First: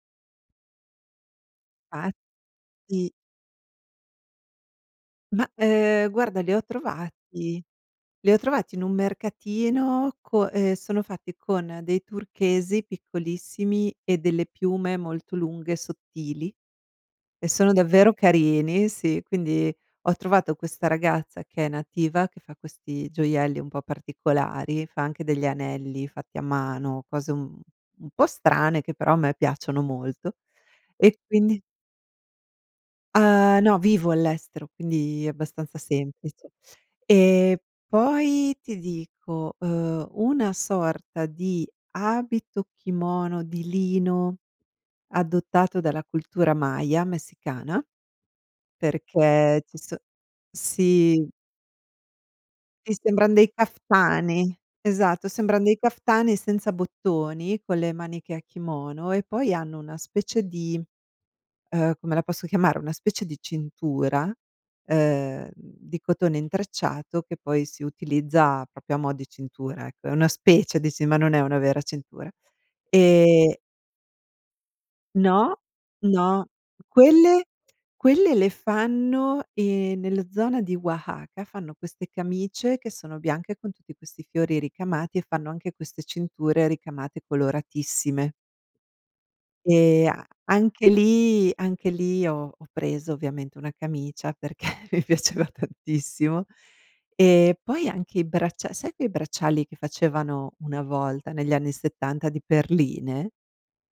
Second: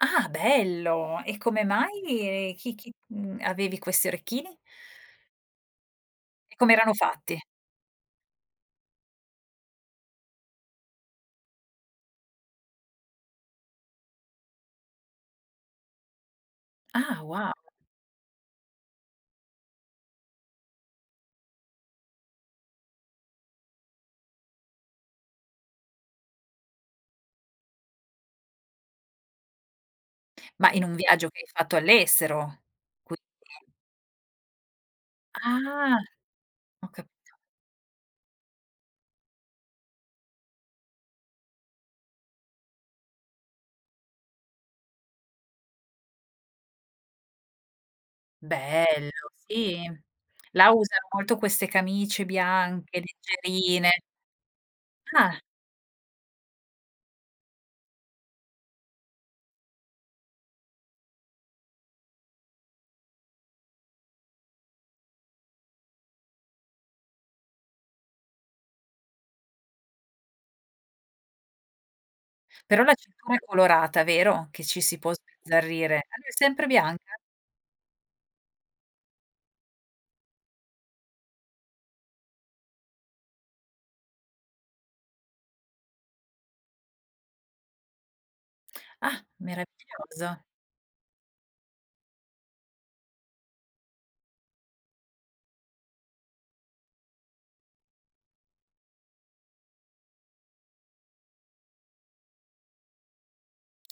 Ah bello. E come mai, Fatti ehm, chi chi mhmm, avevi questi orecchini? Ma, ehm, guarda, li E ho com'erano fatti? trovati li ho trovati in un mercatino, co e sono fatti con dei turchesi piccolissimi e delle piume molto lunghe e sottili, Ah e wo sono davvero carini sì, quindi ho trovato questa ragazza che è nativa, che fa questi gioielli un po' particolari, fa anche degli anelli fatti a mano, cose un un un po' strane che però a me piacciono molto Ma in un e viaggio che hai quindi fatto all'estero? Quindi Uhm, no, vivo all'estero, quindi è abbastanza Ah, semplice. ho capito. Ehm, poi ti dico, uhm, una sorta di abito-kimono di lino, adottato dalla cultura Maya messicana, Bello, perché ci sì. so Là usano sì. molto queste camicie Ti bianche, sembran dei leggerine. kaftani. Esatto, Ah. sembran dei kaftani senza bottoni, con le maniche a kimono e poi hanno una specie di uhm, come la posso chiamare, una specie di cintura, ehm, di cotone intrecciato, che poi si utilizza proprio a mo' di cintura ecco, è una specie, di ci ma non è una vera cintura. Però la cintura è Ehm colorata, vero? Che ci si può No, sbizzarrire. Ah, è no, sempre bianca? quelle quelle le fanno, ehm, nella zona di Wahaka, fanno queste camicie, che sono bianche con tutti questi fiori ricamati e fanno anche queste cinture ricamate, coloratissime. Ah, Ehm, a meraviglioso. anche lì anche lì ho ho preso ovviamente una camicia, perché mi piaceva tantissimo. Ehm, poi anche i braccia sai quei bracciali che facevano una volta negli anni '70 di perline?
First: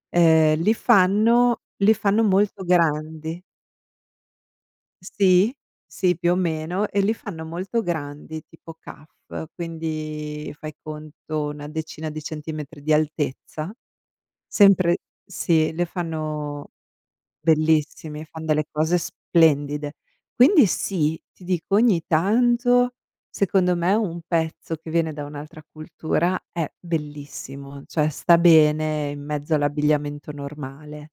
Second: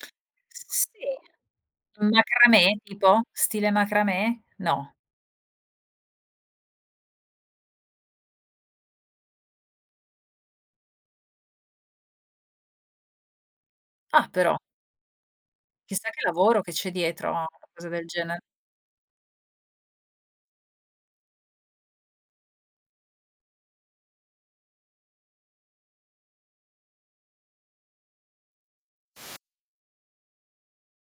Ehm, S li sì, fanno li un fanno molto macramè tipo? grandi. Stile macramè? No. Sì, sì, più o meno, e li fanno molto grandi tipo kaff, quindi fai conto una decina di centimetri di altezza. Ah però. Sempre sì, li Chissà che lavoro fanno che c'è dietro a una cosa del bellissimi, gene fan delle cose splendide. Quindi sì, ti dico ogni tanto, secondo me, un pezzo che viene da un'altra cultura è bellissimo, cioè sta bene in mezzo all'abbigliamento normale.